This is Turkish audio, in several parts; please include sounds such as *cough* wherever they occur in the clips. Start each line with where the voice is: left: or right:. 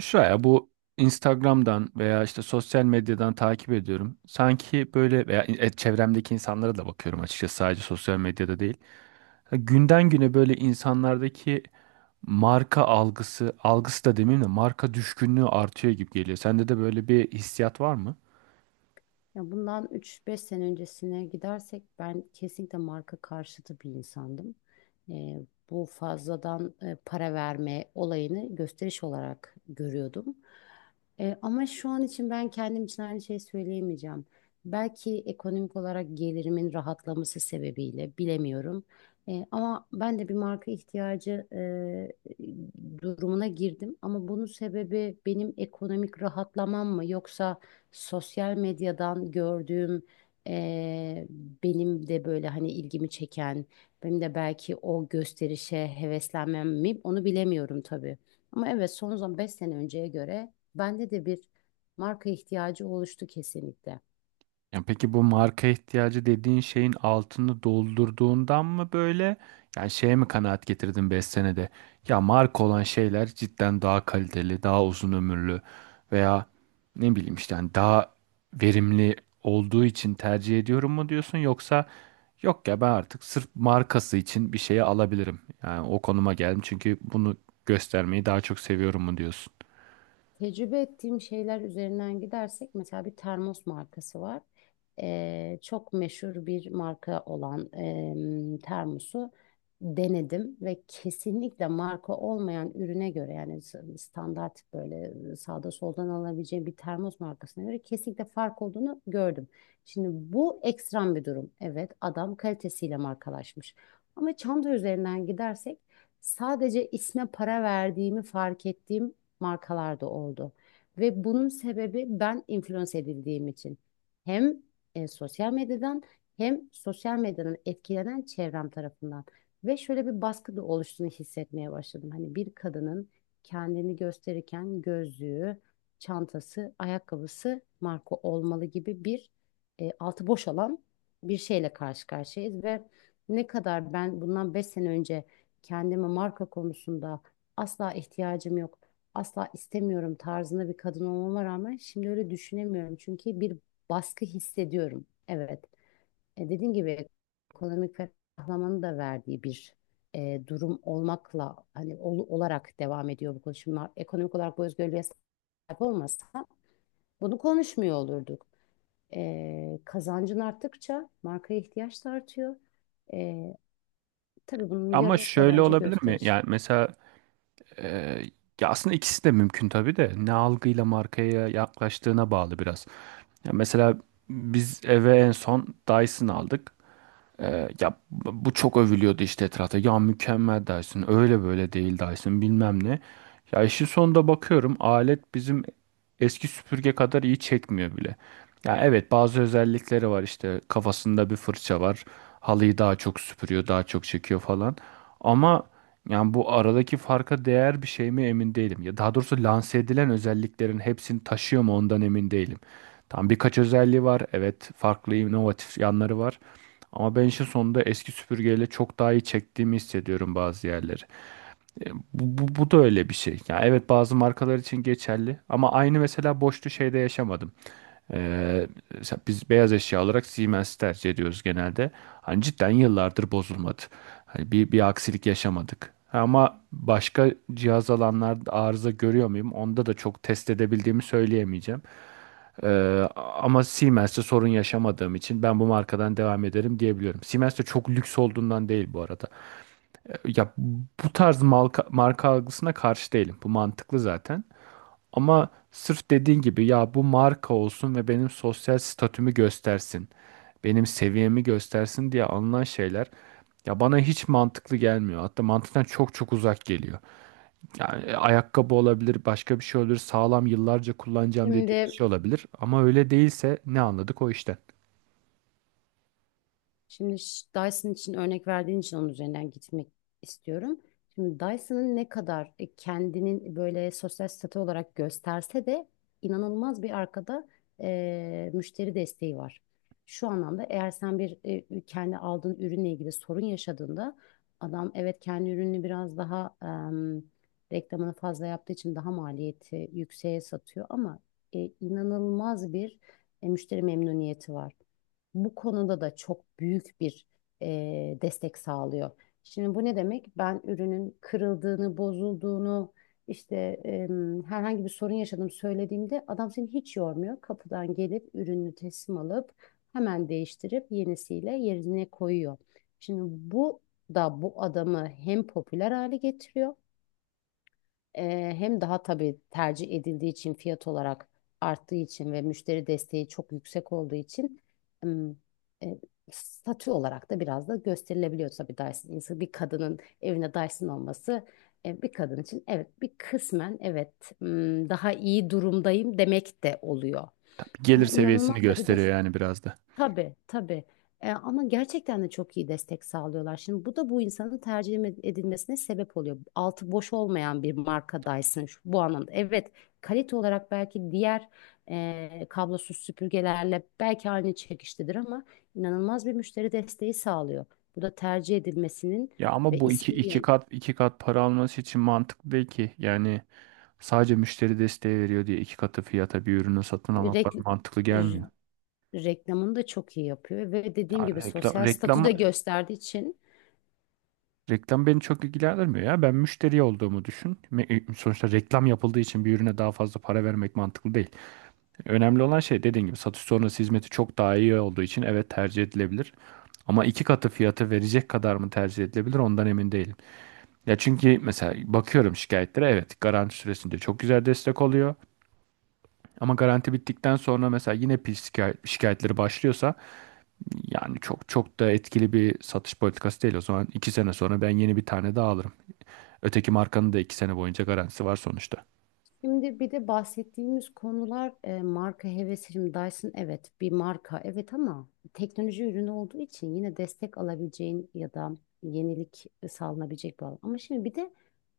right: Şuraya bu Instagram'dan veya işte sosyal medyadan takip ediyorum. Sanki böyle veya çevremdeki insanlara da bakıyorum, açıkçası sadece sosyal medyada değil. Ya günden güne böyle insanlardaki marka algısı, algısı da demeyeyim de, marka düşkünlüğü artıyor gibi geliyor. Sende de böyle bir hissiyat var mı?
left: Ya bundan 3-5 sene öncesine gidersek ben kesinlikle marka karşıtı bir insandım. Ee, Bu fazladan para verme olayını gösteriş olarak görüyordum. Ama şu an için ben kendim için aynı şeyi söyleyemeyeceğim. Belki ekonomik olarak gelirimin rahatlaması sebebiyle bilemiyorum. Ama ben de bir marka ihtiyacı durumuna girdim. Ama bunun sebebi benim ekonomik rahatlamam mı, yoksa sosyal medyadan gördüğüm eee, benim de böyle hani ilgimi çeken, benim de belki o gösterişe heveslenmem mi, onu bilemiyorum tabii. Ama evet, son zaman 5 sene önceye göre bende de bir marka ihtiyacı oluştu kesinlikle.
right: Yani peki bu marka ihtiyacı dediğin şeyin altını doldurduğundan mı, böyle yani şeye mi kanaat getirdin 5 senede? Ya marka olan şeyler cidden daha kaliteli, daha uzun ömürlü veya ne bileyim işte hani daha verimli olduğu için tercih ediyorum mu diyorsun, yoksa yok ya ben artık sırf markası için bir şeyi alabilirim. Yani o konuma geldim çünkü bunu göstermeyi daha çok seviyorum mu diyorsun?
left: Tecrübe ettiğim şeyler üzerinden gidersek, mesela bir termos markası var. Çok meşhur bir marka olan termosu denedim ve kesinlikle marka olmayan ürüne göre, yani standart, böyle sağda soldan alabileceğim bir termos markasına göre kesinlikle fark olduğunu gördüm. Şimdi bu ekstrem bir durum. Evet, adam kalitesiyle markalaşmış. Ama çanta üzerinden gidersek sadece isme para verdiğimi fark ettiğim markalar da oldu. Ve bunun sebebi ben influence edildiğim için. Hem sosyal medyadan, hem sosyal medyadan etkilenen çevrem tarafından. Ve şöyle bir baskı da oluştuğunu hissetmeye başladım. Hani bir kadının kendini gösterirken gözlüğü, çantası, ayakkabısı marka olmalı gibi bir altı boş, alan bir şeyle karşı karşıyayız. Ve ne kadar ben bundan 5 sene önce kendime marka konusunda asla ihtiyacım yok, asla istemiyorum tarzında bir kadın olmama rağmen, şimdi öyle düşünemiyorum. Çünkü bir baskı hissediyorum. Evet. Dediğim gibi ekonomik ferahlamanın da verdiği bir durum olmakla hani olarak devam ediyor bu konuşma. Ekonomik olarak bu özgürlüğe sahip olmasa bunu konuşmuyor olurduk. Kazancın arttıkça markaya ihtiyaç da artıyor. E, tabii bunun
right: Ama
left: yarısı da
right: şöyle
left: bence
right: olabilir mi?
left: gösteriş.
right: Yani mesela Ee, ya aslında ikisi de mümkün tabii de, ne algıyla markaya yaklaştığına bağlı biraz. Ya mesela biz eve en son Dyson aldık. Ya bu çok övülüyordu işte etrafta. Ya mükemmel Dyson, öyle böyle değil Dyson bilmem ne. Ya işin sonunda bakıyorum alet bizim eski süpürge kadar iyi çekmiyor bile. Ya evet bazı özellikleri var, işte kafasında bir fırça var. Halıyı daha çok süpürüyor, daha çok çekiyor falan. Ama yani bu aradaki farka değer bir şey mi emin değilim. Ya daha doğrusu lanse edilen özelliklerin hepsini taşıyor mu ondan emin değilim. Tam birkaç özelliği var. Evet, farklı inovatif yanları var. Ama ben işin sonunda eski süpürgeyle çok daha iyi çektiğimi hissediyorum bazı yerleri. Bu da öyle bir şey. Ya evet bazı markalar için geçerli, ama aynı mesela boşlu şeyde yaşamadım. E, Mesela biz beyaz eşya olarak Siemens tercih ediyoruz genelde. Hani cidden yıllardır bozulmadı. Hani bir aksilik yaşamadık. Ama başka cihaz alanlarda arıza görüyor muyum? Onda da çok test edebildiğimi söyleyemeyeceğim. Ama Siemens'te sorun yaşamadığım için ben bu markadan devam ederim diyebiliyorum. Siemens de çok lüks olduğundan değil bu arada. Ya bu tarz marka algısına karşı değilim. Bu mantıklı zaten. Ama sırf dediğin gibi ya bu marka olsun ve benim sosyal statümü göstersin. Benim seviyemi göstersin diye alınan şeyler ya bana hiç mantıklı gelmiyor. Hatta mantıktan çok çok uzak geliyor. Yani ayakkabı olabilir, başka bir şey olur, sağlam yıllarca kullanacağım dediği bir
left: Şimdi
right: şey olabilir. Ama öyle değilse ne anladık o işten?
left: Şimdi Dyson için örnek verdiğin için onun üzerinden gitmek istiyorum. Şimdi Dyson'ın ne kadar kendinin böyle sosyal statü olarak gösterse de, inanılmaz bir arkada müşteri desteği var. Şu anlamda, eğer sen bir kendi aldığın ürünle ilgili sorun yaşadığında, adam evet kendi ürününü biraz daha reklamını fazla yaptığı için daha maliyeti yükseğe satıyor, ama inanılmaz bir müşteri memnuniyeti var, bu konuda da çok büyük bir destek sağlıyor. Şimdi bu ne demek? Ben ürünün kırıldığını, bozulduğunu, işte e, herhangi bir sorun yaşadım söylediğimde adam seni hiç yormuyor. Kapıdan gelip ürünü teslim alıp hemen değiştirip yenisiyle yerine koyuyor. Şimdi bu da bu adamı hem popüler hale getiriyor, hem daha tabii tercih edildiği için, fiyat olarak arttığı için ve müşteri desteği çok yüksek olduğu için ım, e, statü olarak da biraz da gösterilebiliyor tabii Dyson. İnsan, bir kadının evine Dyson olması bir kadın için, evet, bir kısmen evet daha iyi durumdayım demek de oluyor.
right: Gelir
left: Ama
right: seviyesini
left: inanılmaz da bir de.
right: gösteriyor yani biraz da.
left: Tabii, tabii. Ama gerçekten de çok iyi destek sağlıyorlar. Şimdi bu da bu insanın tercih edilmesine sebep oluyor. Altı boş olmayan bir markadaysın şu, bu anlamda. Evet, kalite olarak belki diğer kablosuz süpürgelerle belki aynı çekiştedir, ama inanılmaz bir müşteri desteği sağlıyor. Bu da tercih edilmesinin
right: Ya ama
left: ve
right: bu
left: ismin
right: iki kat iki kat para alması için mantıklı değil ki. Yani sadece müşteri desteği veriyor diye iki katı fiyata bir ürünü satın almak bana
left: rek-
right: mantıklı
left: r-
right: gelmiyor.
left: reklamını da çok iyi yapıyor ve
right: Ya
left: dediğim gibi sosyal statü de gösterdiği için.
right: reklam beni çok ilgilendirmiyor ya. Ben müşteri olduğumu düşün. Sonuçta reklam yapıldığı için bir ürüne daha fazla para vermek mantıklı değil. Önemli olan şey dediğim gibi, satış sonrası hizmeti çok daha iyi olduğu için evet tercih edilebilir. Ama iki katı fiyatı verecek kadar mı tercih edilebilir ondan emin değilim. Ya çünkü mesela bakıyorum şikayetlere, evet garanti süresince çok güzel destek oluyor. Ama garanti bittikten sonra mesela yine pil şikayetleri başlıyorsa, yani çok çok da etkili bir satış politikası değil. O zaman 2 sene sonra ben yeni bir tane daha alırım. Öteki markanın da 2 sene boyunca garantisi var sonuçta.
left: Şimdi bir de bahsettiğimiz konular marka hevesi. Şimdi Dyson evet bir marka evet, ama teknoloji ürünü olduğu için yine destek alabileceğin ya da yenilik sağlanabilecek bir alan. Ama şimdi bir de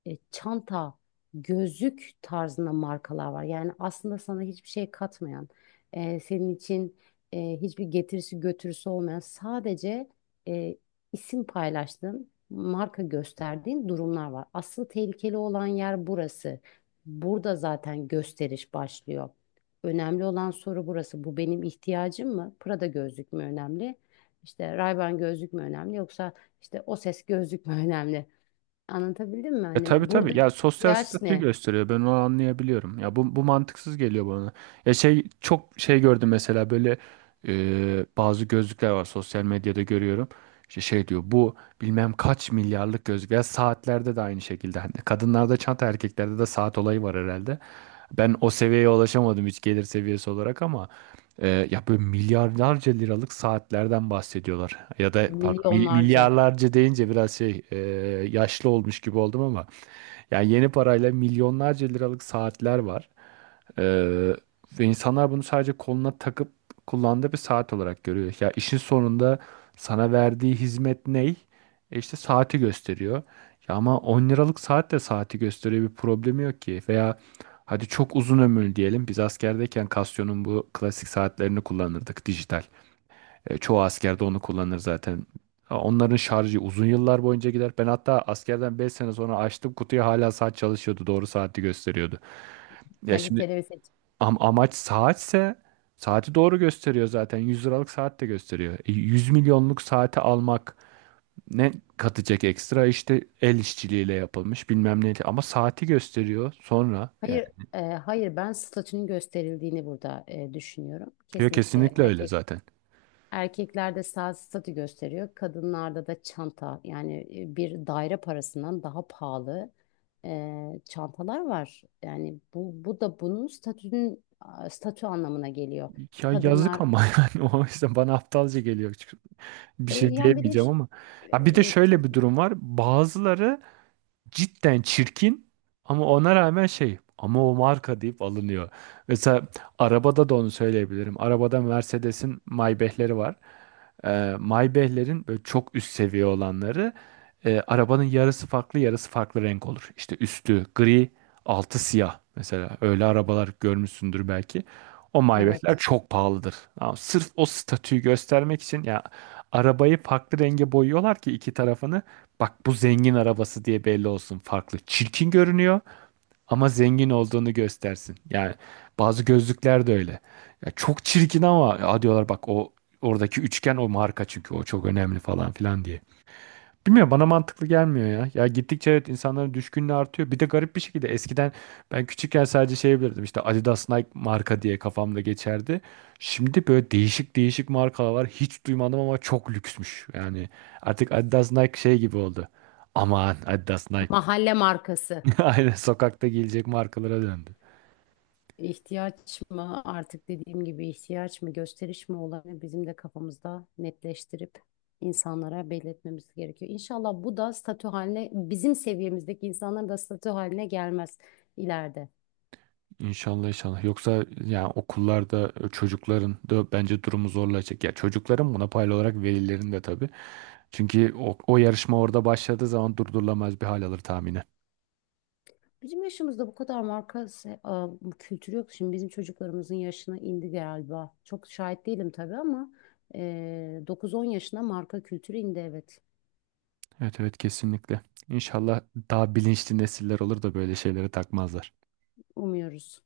left: çanta, gözlük tarzında markalar var. Yani aslında sana hiçbir şey katmayan, senin için hiçbir getirisi götürüsü olmayan, sadece e, isim paylaştığın, marka gösterdiğin durumlar var. Asıl tehlikeli olan yer burası. Burada zaten gösteriş başlıyor. Önemli olan soru burası. Bu benim ihtiyacım mı? Prada gözlük mü önemli? İşte Ray-Ban gözlük mü önemli? Yoksa işte o ses gözlük mü önemli? Anlatabildim mi?
right: E
left: Hani
right: tabii, tabii.
left: buradaki
right: Ya sosyal
left: ihtiyaç
right: statü
left: ne?
right: gösteriyor. Ben onu anlayabiliyorum. Ya bu mantıksız geliyor bana. Ya şey, çok şey gördüm mesela böyle, bazı gözlükler var sosyal medyada görüyorum. İşte şey diyor bu, bilmem kaç milyarlık gözlük. Ya saatlerde de aynı şekilde. Hani kadınlarda çanta, erkeklerde de saat olayı var herhalde. Ben o seviyeye ulaşamadım hiç gelir seviyesi olarak, ama ya böyle milyarlarca liralık saatlerden bahsediyorlar. Ya da pardon,
left: Milyonlarca
right: milyarlarca deyince biraz şey, yaşlı olmuş gibi oldum, ama yani yeni parayla milyonlarca liralık saatler var. Ee, Ve insanlar bunu sadece koluna takıp kullandığı bir saat olarak görüyor. Ya işin sonunda sana verdiği hizmet ney? E işte saati gösteriyor. Ya ama 10 liralık saat de saati gösteriyor, bir problemi yok ki. Veya hadi çok uzun ömürlü diyelim. Biz askerdeyken Casio'nun bu klasik saatlerini kullanırdık, dijital. Çoğu askerde onu kullanır zaten. Ha, onların şarjı uzun yıllar boyunca gider. Ben hatta askerden 5 sene sonra açtım kutuyu, hala saat çalışıyordu. Doğru saati gösteriyordu. Ya şimdi
left: kaliteli ve seç.
right: amaç saatse, saati doğru gösteriyor zaten. 100 liralık saat de gösteriyor. 100 milyonluk saati almak ne katacak ekstra? İşte el işçiliğiyle yapılmış bilmem neydi. Ama saati gösteriyor sonra yani.
left: Hayır, hayır, ben statünün gösterildiğini burada düşünüyorum.
right: Yok,
left: Kesinlikle
right: kesinlikle öyle
left: erkek.
right: zaten.
left: Erkeklerde saat statü gösteriyor. Kadınlarda da çanta, yani bir daire parasından daha pahalı çantalar var. Yani bu da bunun statü anlamına geliyor.
right: Ya yazık
left: Kadınlar.
right: ama *laughs* yani o yüzden bana aptalca geliyor, bir şey
left: Yani bir de
right: diyemeyeceğim ama.
left: e,
right: Ya bir de şöyle bir
left: tab-
right: durum var. Bazıları cidden çirkin ama ona rağmen, şey, ama o marka deyip alınıyor. Mesela arabada da onu söyleyebilirim. Arabada Mercedes'in Maybach'leri var. Maybach'lerin böyle çok üst seviye olanları, arabanın yarısı farklı, yarısı farklı renk olur. İşte üstü gri, altı siyah mesela, öyle arabalar görmüşsündür belki. O Maybach'ler
left: evet,
right: çok pahalıdır. Ama sırf o statüyü göstermek için ya arabayı farklı renge boyuyorlar ki iki tarafını, bak bu zengin arabası diye belli olsun farklı. Çirkin görünüyor ama zengin olduğunu göstersin. Yani bazı gözlükler de öyle. Ya çok çirkin, ama ya diyorlar, bak o oradaki üçgen o marka çünkü, o çok önemli falan filan diye. Bilmiyorum, bana mantıklı gelmiyor ya. Ya gittikçe evet insanların düşkünlüğü artıyor. Bir de garip bir şekilde, eskiden ben küçükken sadece şey bilirdim, işte Adidas, Nike marka diye kafamda geçerdi. Şimdi böyle değişik değişik markalar var. Hiç duymadım ama çok lüksmüş. Yani artık Adidas, Nike şey gibi oldu. Aman Adidas, Nike.
left: mahalle markası.
right: *laughs* Aynen sokakta giyilecek markalara döndü.
left: İhtiyaç mı artık, dediğim gibi ihtiyaç mı gösteriş mi olanı bizim de kafamızda netleştirip insanlara belirtmemiz gerekiyor. İnşallah bu da statü haline, bizim seviyemizdeki insanların da statü haline gelmez ileride.
right: İnşallah, inşallah. Yoksa yani okullarda çocukların da bence durumu zorlayacak. Ya çocukların buna paylı olarak velilerin de tabii. Çünkü o yarışma orada başladığı zaman durdurulamaz bir hal alır tahminen.
left: Bizim yaşımızda bu kadar marka bu kültürü yok. Şimdi bizim çocuklarımızın yaşına indi galiba. Çok şahit değilim tabii, ama e, 9-10 yaşına marka kültürü indi, evet.
right: Evet evet, kesinlikle. İnşallah daha bilinçli nesiller olur da böyle şeylere takmazlar.
left: Umuyoruz.